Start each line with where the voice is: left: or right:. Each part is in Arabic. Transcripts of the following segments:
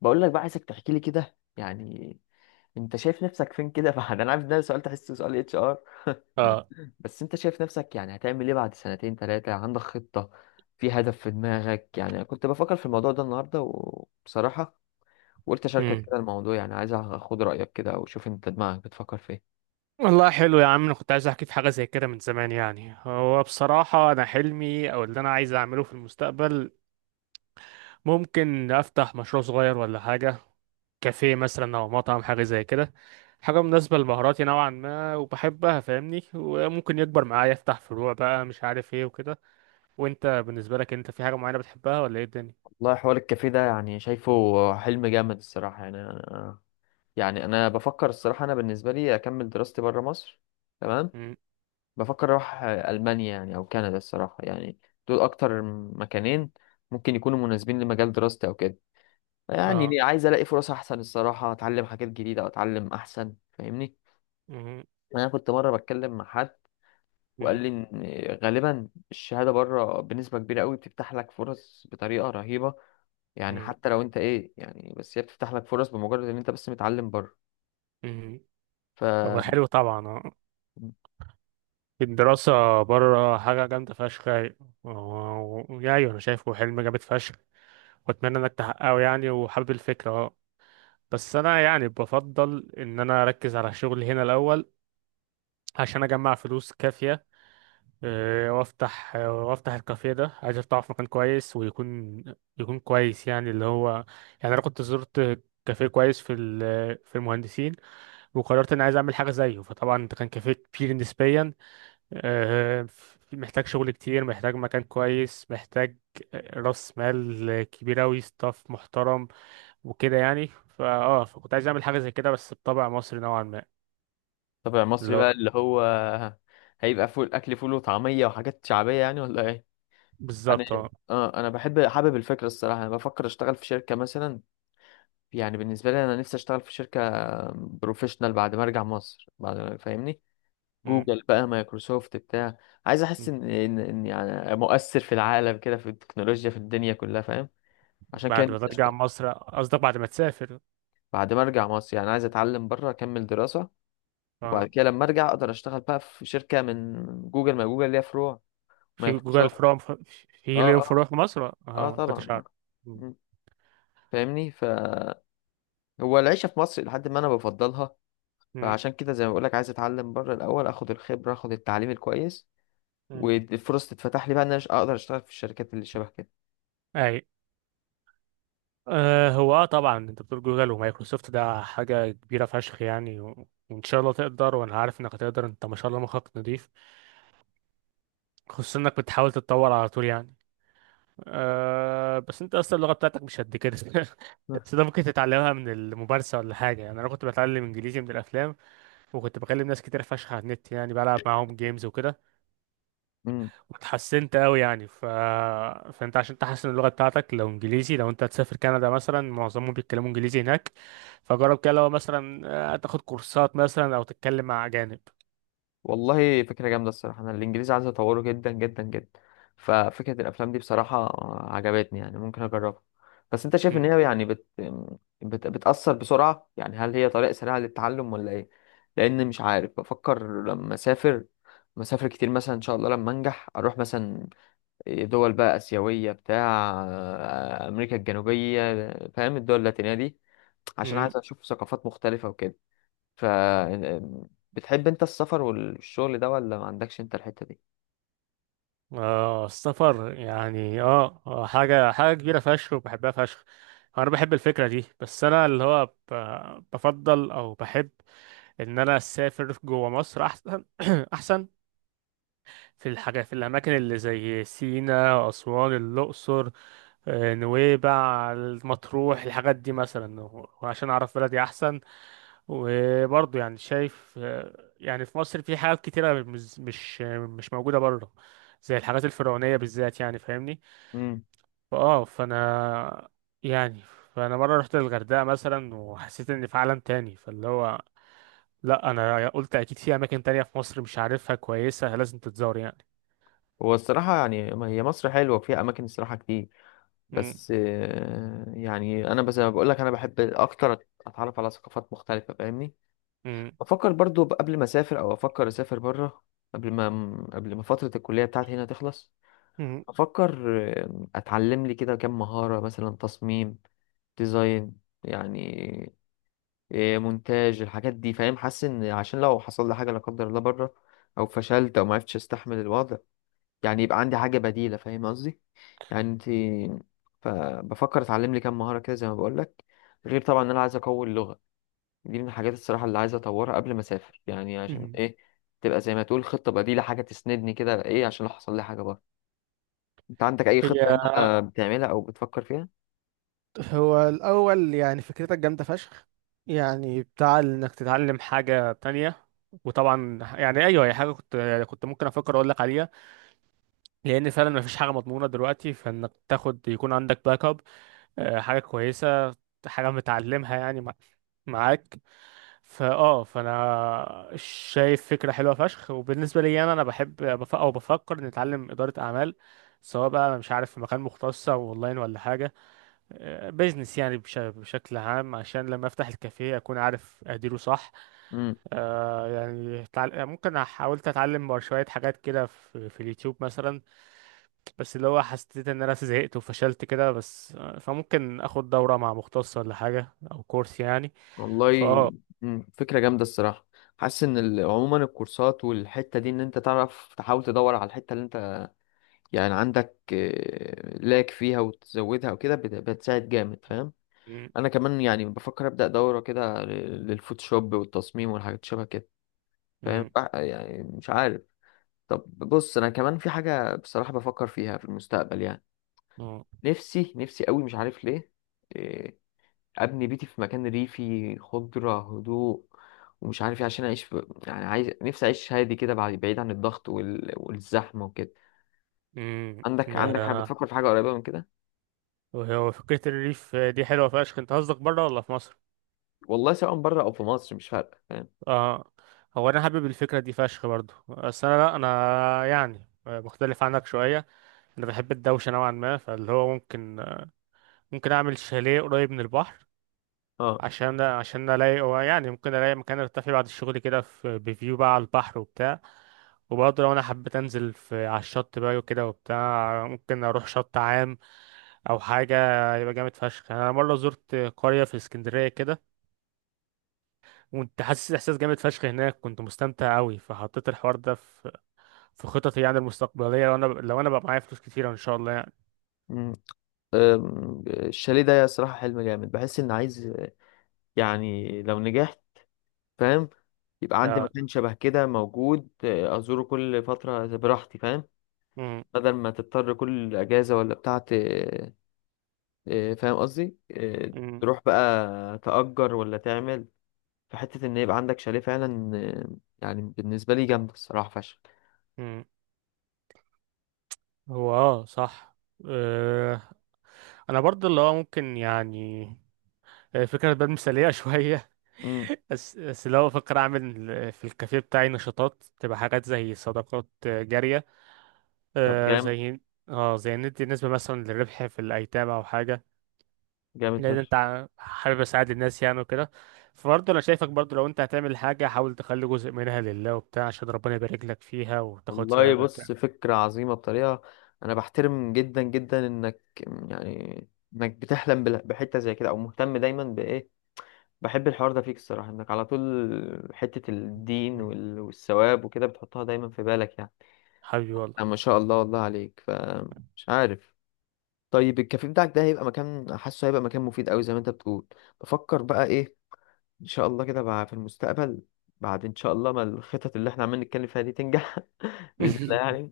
left: بقول لك بقى عايزك تحكي لي كده يعني. انت شايف نفسك فين كده؟ بعد، انا عارف ان ده سؤال تحسه سؤال اتش ار.
right: اه
left: بس انت شايف نفسك، يعني هتعمل ايه بعد سنتين ثلاثة؟ عندك خطة؟ في هدف في دماغك؟ يعني أنا كنت بفكر في الموضوع ده النهاردة، وبصراحة وقلت اشاركك
right: امم
left: كده الموضوع، يعني عايز اخد رأيك كده وشوف انت دماغك بتفكر في ايه.
right: والله حلو يا عم، انا كنت عايز احكي في حاجه زي كده من زمان يعني. هو بصراحه، انا حلمي او اللي انا عايز اعمله في المستقبل ممكن افتح مشروع صغير ولا حاجه، كافيه مثلا او مطعم، حاجه زي كده، حاجه مناسبه لمهاراتي نوعا ما وبحبها فاهمني، وممكن يكبر معايا افتح فروع بقى مش عارف ايه وكده. وانت بالنسبه لك، انت في حاجه معينه بتحبها ولا ايه الدنيا؟
left: والله حوار الكافيه ده يعني شايفه حلم جامد الصراحة. يعني انا بفكر الصراحة، انا بالنسبة لي اكمل دراستي بره مصر. تمام.
right: امم
left: بفكر اروح المانيا يعني او كندا الصراحه، يعني دول اكتر مكانين ممكن يكونوا مناسبين لمجال دراستي او كده. يعني
right: اه
left: ليه؟ عايز الاقي فرص احسن الصراحه، اتعلم حاجات جديده او اتعلم احسن، فاهمني؟
right: امم
left: انا كنت مره بتكلم مع حد وقال
right: امم
left: لي ان غالبا الشهاده بره بنسبه كبيره قوي بتفتح لك فرص بطريقه رهيبه، يعني حتى لو انت ايه، يعني بس هي بتفتح لك فرص بمجرد ان انت بس متعلم بره.
right: امم
left: ف،
right: هو حلو طبعا. الدراسة بره حاجة جامدة فشخ يعني. و- ويعني أنا شايفه حلم جامد فشخ، وأتمنى إنك تحققه يعني، وحابب الفكرة أه. بس أنا يعني بفضل إن أنا أركز على شغلي هنا الأول، عشان أجمع فلوس كافية. وأفتح الكافيه ده عايز أفتحه في مكان كويس، ويكون كويس يعني، اللي هو يعني أنا كنت زرت كافيه كويس في المهندسين، وقررت إن عايز أعمل حاجة زيه. فطبعا ده كان كافيه كبير نسبيا آه، محتاج شغل كتير، محتاج مكان كويس، محتاج راس مال كبير أوي، ستاف محترم وكده يعني. فا اه فكنت عايز أعمل حاجة زي كده، بس بطبع مصري نوعا ما،
left: طبع مصري
right: اللي هو
left: بقى اللي هو هيبقى فول، اكل فول وطعميه وحاجات شعبيه يعني، ولا ايه؟ انا،
right: بالظبط اه.
left: اه انا بحب، حابب الفكره الصراحه. انا بفكر اشتغل في شركه مثلا، يعني بالنسبه لي انا نفسي اشتغل في شركه بروفيشنال بعد ما ارجع مصر، بعد ما، فاهمني؟
right: م-
left: جوجل بقى، مايكروسوفت، بتاع. عايز احس
right: م.
left: ان يعني مؤثر في العالم كده، في التكنولوجيا، في الدنيا كلها، فاهم؟ عشان كده
right: بعد ما
left: نفسي
right: ترجع
left: اشتغل.
right: مصر قصدك؟ بعد ما تسافر
left: بعد ما ارجع مصر، يعني عايز اتعلم بره، اكمل دراسه،
right: اه؟
left: وبعد كده لما ارجع اقدر اشتغل بقى في شركه من جوجل، ما جوجل ليها فروع.
right: في جوجل؟
left: مايكروسوفت.
right: فروم في
left: اه،
right: ليهم
left: اه،
right: فروع في مصر اه؟
left: اه
right: ما
left: طبعا،
right: كنتش
left: آه.
right: أعرف. م-
left: م. فاهمني. ف، هو العيشة في مصر لحد ما أنا بفضلها،
right: م-
left: فعشان كده زي ما بقولك عايز أتعلم بره الأول، أخد الخبرة، أخد التعليم الكويس،
right: م.
left: والفرص تتفتح لي بقى إن أنا أقدر أشتغل في الشركات اللي شبه كده.
right: أيوة. آه، هو اه طبعا انت بتقول جوجل ومايكروسوفت، ده حاجة كبيرة فشخ يعني، وان شاء الله تقدر، وانا عارف انك هتقدر، انت ما شاء الله مخك نضيف، خصوصا انك بتحاول تتطور على طول يعني. آه، بس انت اصلا اللغة بتاعتك مش قد كده بس ده ممكن تتعلمها من الممارسة ولا حاجة يعني، انا كنت بتعلم انجليزي من الافلام، وكنت بكلم ناس كتير فشخ على النت يعني، بلعب معاهم جيمز وكده،
left: امم.
right: اتحسنت قوي يعني. فانت عشان تحسن اللغه بتاعتك لو انجليزي، لو انت هتسافر كندا مثلا، معظمهم بيتكلموا انجليزي هناك. فجرب كده، لو مثلا، تاخد كورسات مثلا او تتكلم مع اجانب.
left: والله فكرة جامدة الصراحة، أنا الإنجليزي عايز أطوره جدا جدا جدا. ففكرة الأفلام دي بصراحة عجبتني، يعني ممكن أجربها. بس أنت شايف إن
right: مم.
left: هي يعني بتأثر بسرعة؟ يعني هل هي طريقة سريعة للتعلم ولا إيه؟ لأن مش عارف، بفكر لما أسافر، مسافر كتير مثلا إن شاء الله لما أنجح، أروح مثلا دول بقى آسيوية، بتاع أمريكا الجنوبية، فاهم؟ الدول اللاتينية دي، عشان
right: مم.
left: عايز أشوف ثقافات مختلفة وكده. ف، بتحب أنت السفر والشغل ده ولا ما عندكش أنت الحتة دي؟
right: اه السفر يعني اه، حاجه كبيره فشخ وبحبها فشخ، انا بحب الفكره دي. بس انا اللي هو بفضل او بحب ان انا اسافر جوه مصر احسن احسن. في الحاجة، في الأماكن اللي زي سينا، أسوان، الأقصر، نويبع، المطروح، الحاجات دي مثلا، وعشان أعرف بلدي أحسن. وبرضه يعني شايف، يعني في مصر في حاجات كتيرة مش موجودة بره، زي الحاجات الفرعونية بالذات يعني فاهمني.
left: مم.
right: فأنا يعني، فأنا مرة رحت الغردقة مثلا وحسيت إني في عالم تاني، فاللي هو لأ، أنا قلت أكيد في أماكن تانية في مصر مش عارفها كويسة، لازم تتزار يعني.
left: هو الصراحة يعني ما هي مصر حلوة وفيها أماكن الصراحة كتير،
right: م-
left: بس يعني أنا بس بقول لك، أنا بحب أكتر أتعرف على ثقافات مختلفة، فاهمني؟ بفكر برضو قبل ما أسافر، أو أفكر أسافر بره، قبل ما قبل ما فترة الكلية بتاعتي هنا تخلص،
right: م-
left: افكر اتعلم لي كده كام مهارة، مثلا تصميم، ديزاين يعني، مونتاج، الحاجات دي، فاهم؟ حاسس ان عشان لو حصل لي حاجة لا قدر الله بره، او فشلت، او ما عرفتش استحمل الوضع، يعني يبقى عندي حاجة بديلة، فاهم قصدي يعني؟ انت، فبفكر اتعلم لي كام مهارة كده، زي ما بقول لك، غير طبعا ان انا عايز اقوي اللغة. دي من الحاجات الصراحة اللي عايز اطورها قبل ما اسافر، يعني عشان
right: مهم.
left: ايه، تبقى زي ما تقول خطة بديلة، حاجة تسندني كده، ايه، عشان لو حصل لي حاجة بره. انت عندك اي خطة
right: هي
left: هنا بتعملها او بتفكر فيها؟
right: هو الأول يعني فكرتك جامدة فشخ، يعني بتاع إنك تتعلم حاجة تانية. وطبعا يعني أيوه، هي حاجة كنت ممكن أفكر أقول لك عليها، لأن فعلا مفيش حاجة مضمونة دلوقتي، فإنك تاخد يكون عندك باك أب، حاجة كويسة، حاجة متعلمها يعني معاك. فأنا شايف فكرة حلوة فشخ. وبالنسبة لي أنا بحب بف- أو بفكر إني أتعلم إدارة أعمال، سواء بقى أنا مش عارف في مكان مختص أو أونلاين ولا حاجة، بيزنس يعني بشكل عام، عشان لما افتح الكافيه اكون عارف اديره صح.
left: امم.
right: آه يعني ممكن حاولت اتعلم شوية حاجات كده في اليوتيوب مثلا، بس اللي هو حسيت ان انا زهقت وفشلت كده بس، فممكن اخد دورة مع مختص ولا حاجة او كورس يعني.
left: والله.
right: فاه
left: امم، فكرة جامدة الصراحة. حاسس ان عموما الكورسات والحتة دي، ان انت تعرف تحاول تدور على الحتة اللي انت يعني عندك لاك فيها، وتزودها وكده بتساعد جامد، فاهم؟
right: م-
left: انا كمان يعني بفكر ابدأ دورة كده للفوتوشوب والتصميم والحاجات شبه كده، فاهم
right: م-
left: يعني؟ مش عارف. طب بص، انا كمان في حاجة بصراحة بفكر فيها في المستقبل، يعني
right: م-
left: نفسي نفسي قوي مش عارف ليه، آه، ابني بيتي في مكان ريفي، خضره، هدوء، ومش عارف ايه، عشان اعيش يعني عايز نفسي اعيش هادي كده، بعد، بعيد عن الضغط والزحمه وكده.
right: م-
left: عندك، عندك حاجه
right: آه،
left: بتفكر في حاجه قريبه من كده؟
right: وهو فكرة الريف دي حلوة فشخ، انت قصدك بره ولا في مصر؟
left: والله سواء بره او في مصر مش فارقه، فاهم؟
right: اه، هو انا حابب الفكره دي فشخ برضو، بس انا لا، انا يعني مختلف عنك شويه، انا بحب الدوشه نوعا ما، فاللي هو ممكن اعمل شاليه قريب من البحر،
left: اه.
right: عشان الاقي، هو يعني ممكن الاقي مكان ارتاح فيه بعد الشغل كده، في بفيو بقى على البحر وبتاع. وبرضه لو انا حبيت انزل في على الشط بقى وكده وبتاع، ممكن اروح شط عام او حاجه، يبقى جامد فشخ يعني. انا مره زرت قريه في اسكندريه كده، وانت حاسس احساس جامد فشخ هناك، كنت مستمتع قوي، فحطيت الحوار ده في خططي يعني المستقبليه، لو انا بقى معايا فلوس كتيره ان شاء الله يعني.
left: أمم. الشاليه ده صراحة حلم جامد، بحس ان عايز، يعني لو نجحت، فاهم؟ يبقى عندي
right: آه،
left: مكان شبه كده موجود، أزوره كل فترة براحتي، فاهم؟
right: مم،
left: بدل ما تضطر كل أجازة ولا بتاعة، إيه، فاهم قصدي إيه؟
right: مم،
left: تروح بقى تأجر، ولا تعمل، فحتة ان يبقى عندك شاليه فعلا يعني بالنسبة لي جامدة الصراحة فشخ.
right: مم. هو اه صح. آه، انا برضه اللي هو ممكن يعني، فكره بقى مثاليه شويه.
left: امم.
right: بس لو بفكر اعمل، في الكافيه بتاعي نشاطات، تبقى حاجات زي صدقات، جاريه
left: طب
right: آه،
left: جامد.
right: زي، اه زي ندي نسبه مثلا للربح في الايتام او حاجه،
left: جامد
right: لان
left: فشخ.
right: انت حابب اساعد الناس يعني وكده. فبرضه انا شايفك برضه، لو انت هتعمل حاجه، حاول تخلي جزء منها لله وبتاع، عشان ربنا يبارك لك فيها وتاخد
left: والله
right: ثواب وبتاع.
left: بص، فكرة عظيمة بطريقة، انا بحترم جدا جدا انك، يعني انك بتحلم بحتة زي كده، او مهتم دايما بايه، بحب الحوار ده فيك الصراحة. انك على طول حتة الدين
right: مم.
left: والثواب وكده بتحطها دايما في بالك يعني.
right: حبيبي والله.
left: ما شاء الله والله عليك، فمش عارف. طيب الكافيه بتاعك ده هيبقى مكان، حاسه هيبقى مكان مفيد قوي زي ما انت بتقول. بفكر بقى ايه، ان شاء الله كده بقى في المستقبل، بعد ان شاء الله ما الخطط اللي احنا عمالين نتكلم فيها دي تنجح، باذن الله يعني،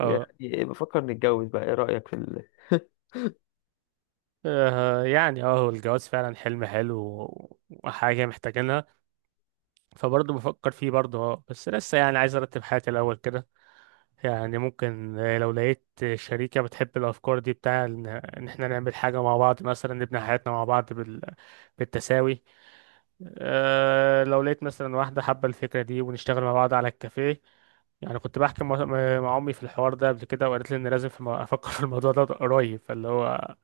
left: يعني
right: اه
left: إيه، بفكر نتجوز بقى، ايه رايك في ال...؟
right: يعني اه هو الجواز فعلا حلم حلو، وحاجه محتاجينها، فبرضه بفكر فيه برضه اه، بس لسه يعني عايز ارتب حياتي الاول كده. يعني ممكن، لو لقيت شريكه بتحب الافكار دي بتاع، ان إن احنا نعمل حاجه مع بعض، مثلا نبني حياتنا مع بعض بالتساوي. أه لو لقيت مثلا واحدة حابة الفكرة دي ونشتغل مع بعض على الكافيه. يعني كنت بحكي مع أمي في الحوار ده قبل كده، وقالت لي إن لازم في أفكر في الموضوع ده قريب، فاللي هو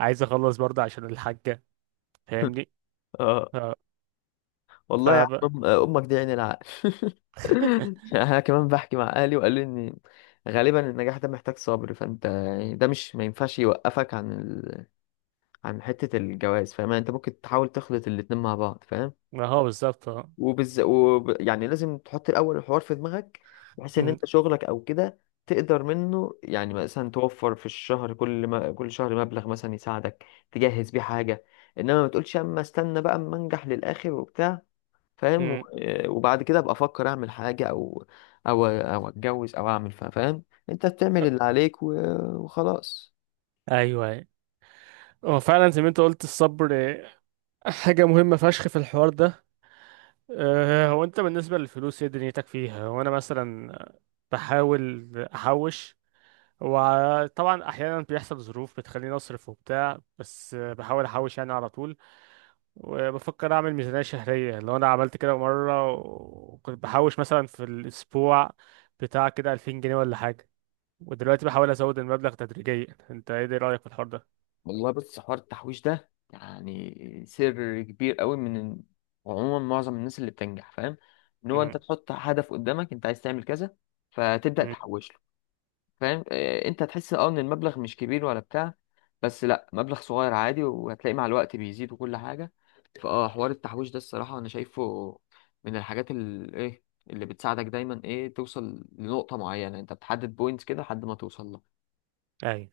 right: عايز أخلص برضه عشان الحاجة فاهمني.
left: اه،
right: أه. ف
left: والله يا عم، امك دي عين العقل. انا كمان بحكي مع اهلي، وقالوا لي ان غالبا النجاح ده محتاج صبر، فانت يعني ده مش، ما ينفعش يوقفك عن ال...، عن حتة الجواز، فاهم يعني؟ انت ممكن تحاول تخلط الاتنين مع بعض، فاهم؟
right: ما هو بالظبط اه.
left: يعني لازم تحط الأول الحوار في دماغك، بحيث إن
right: م-
left: أنت شغلك أو كده تقدر منه، يعني مثلا توفر في الشهر كل ما... كل شهر مبلغ مثلا يساعدك تجهز بيه حاجة. إنما ما تقولش أما استنى بقى أما أنجح للآخر وبتاع، فاهم؟ و،
right: م-
left: وبعد كده أبقى أفكر أعمل حاجة، أو أتجوز، أو أعمل فاهم؟ أنت بتعمل اللي عليك، و، وخلاص.
right: أيوه، أيوة. هو فعلا زي ما أنت قلت، الصبر، حاجة مهمة فشخ في الحوار ده. أه هو أنت بالنسبة للفلوس، إيه دنيتك فيها؟ وأنا مثلا بحاول أحوش، وطبعا احيانا بيحصل ظروف بتخليني اصرف وبتاع، بس بحاول احوش يعني على طول. وبفكر اعمل ميزانية شهرية، لو انا عملت كده مرة وكنت بحوش مثلا في الاسبوع بتاع كده 2000 جنيه ولا حاجة، ودلوقتي بحاول ازود المبلغ تدريجيا. انت ايه ده رأيك في الحوار ده؟
left: والله بص، حوار التحويش ده يعني سر كبير قوي من، عموما معظم الناس اللي بتنجح، فاهم؟ ان هو
right: امم
left: انت تحط هدف قدامك، انت عايز تعمل كذا، فتبدأ تحوش له، فاهم؟ انت هتحس، اه، ان المبلغ مش كبير ولا بتاع، بس لا، مبلغ صغير عادي وهتلاقي مع الوقت بيزيد وكل حاجة. فاه، حوار التحويش ده الصراحة انا شايفه من الحاجات اللي ايه، اللي بتساعدك دايما ايه، توصل لنقطة معينة، انت بتحدد بوينتس كده لحد ما توصل لها.
right: امم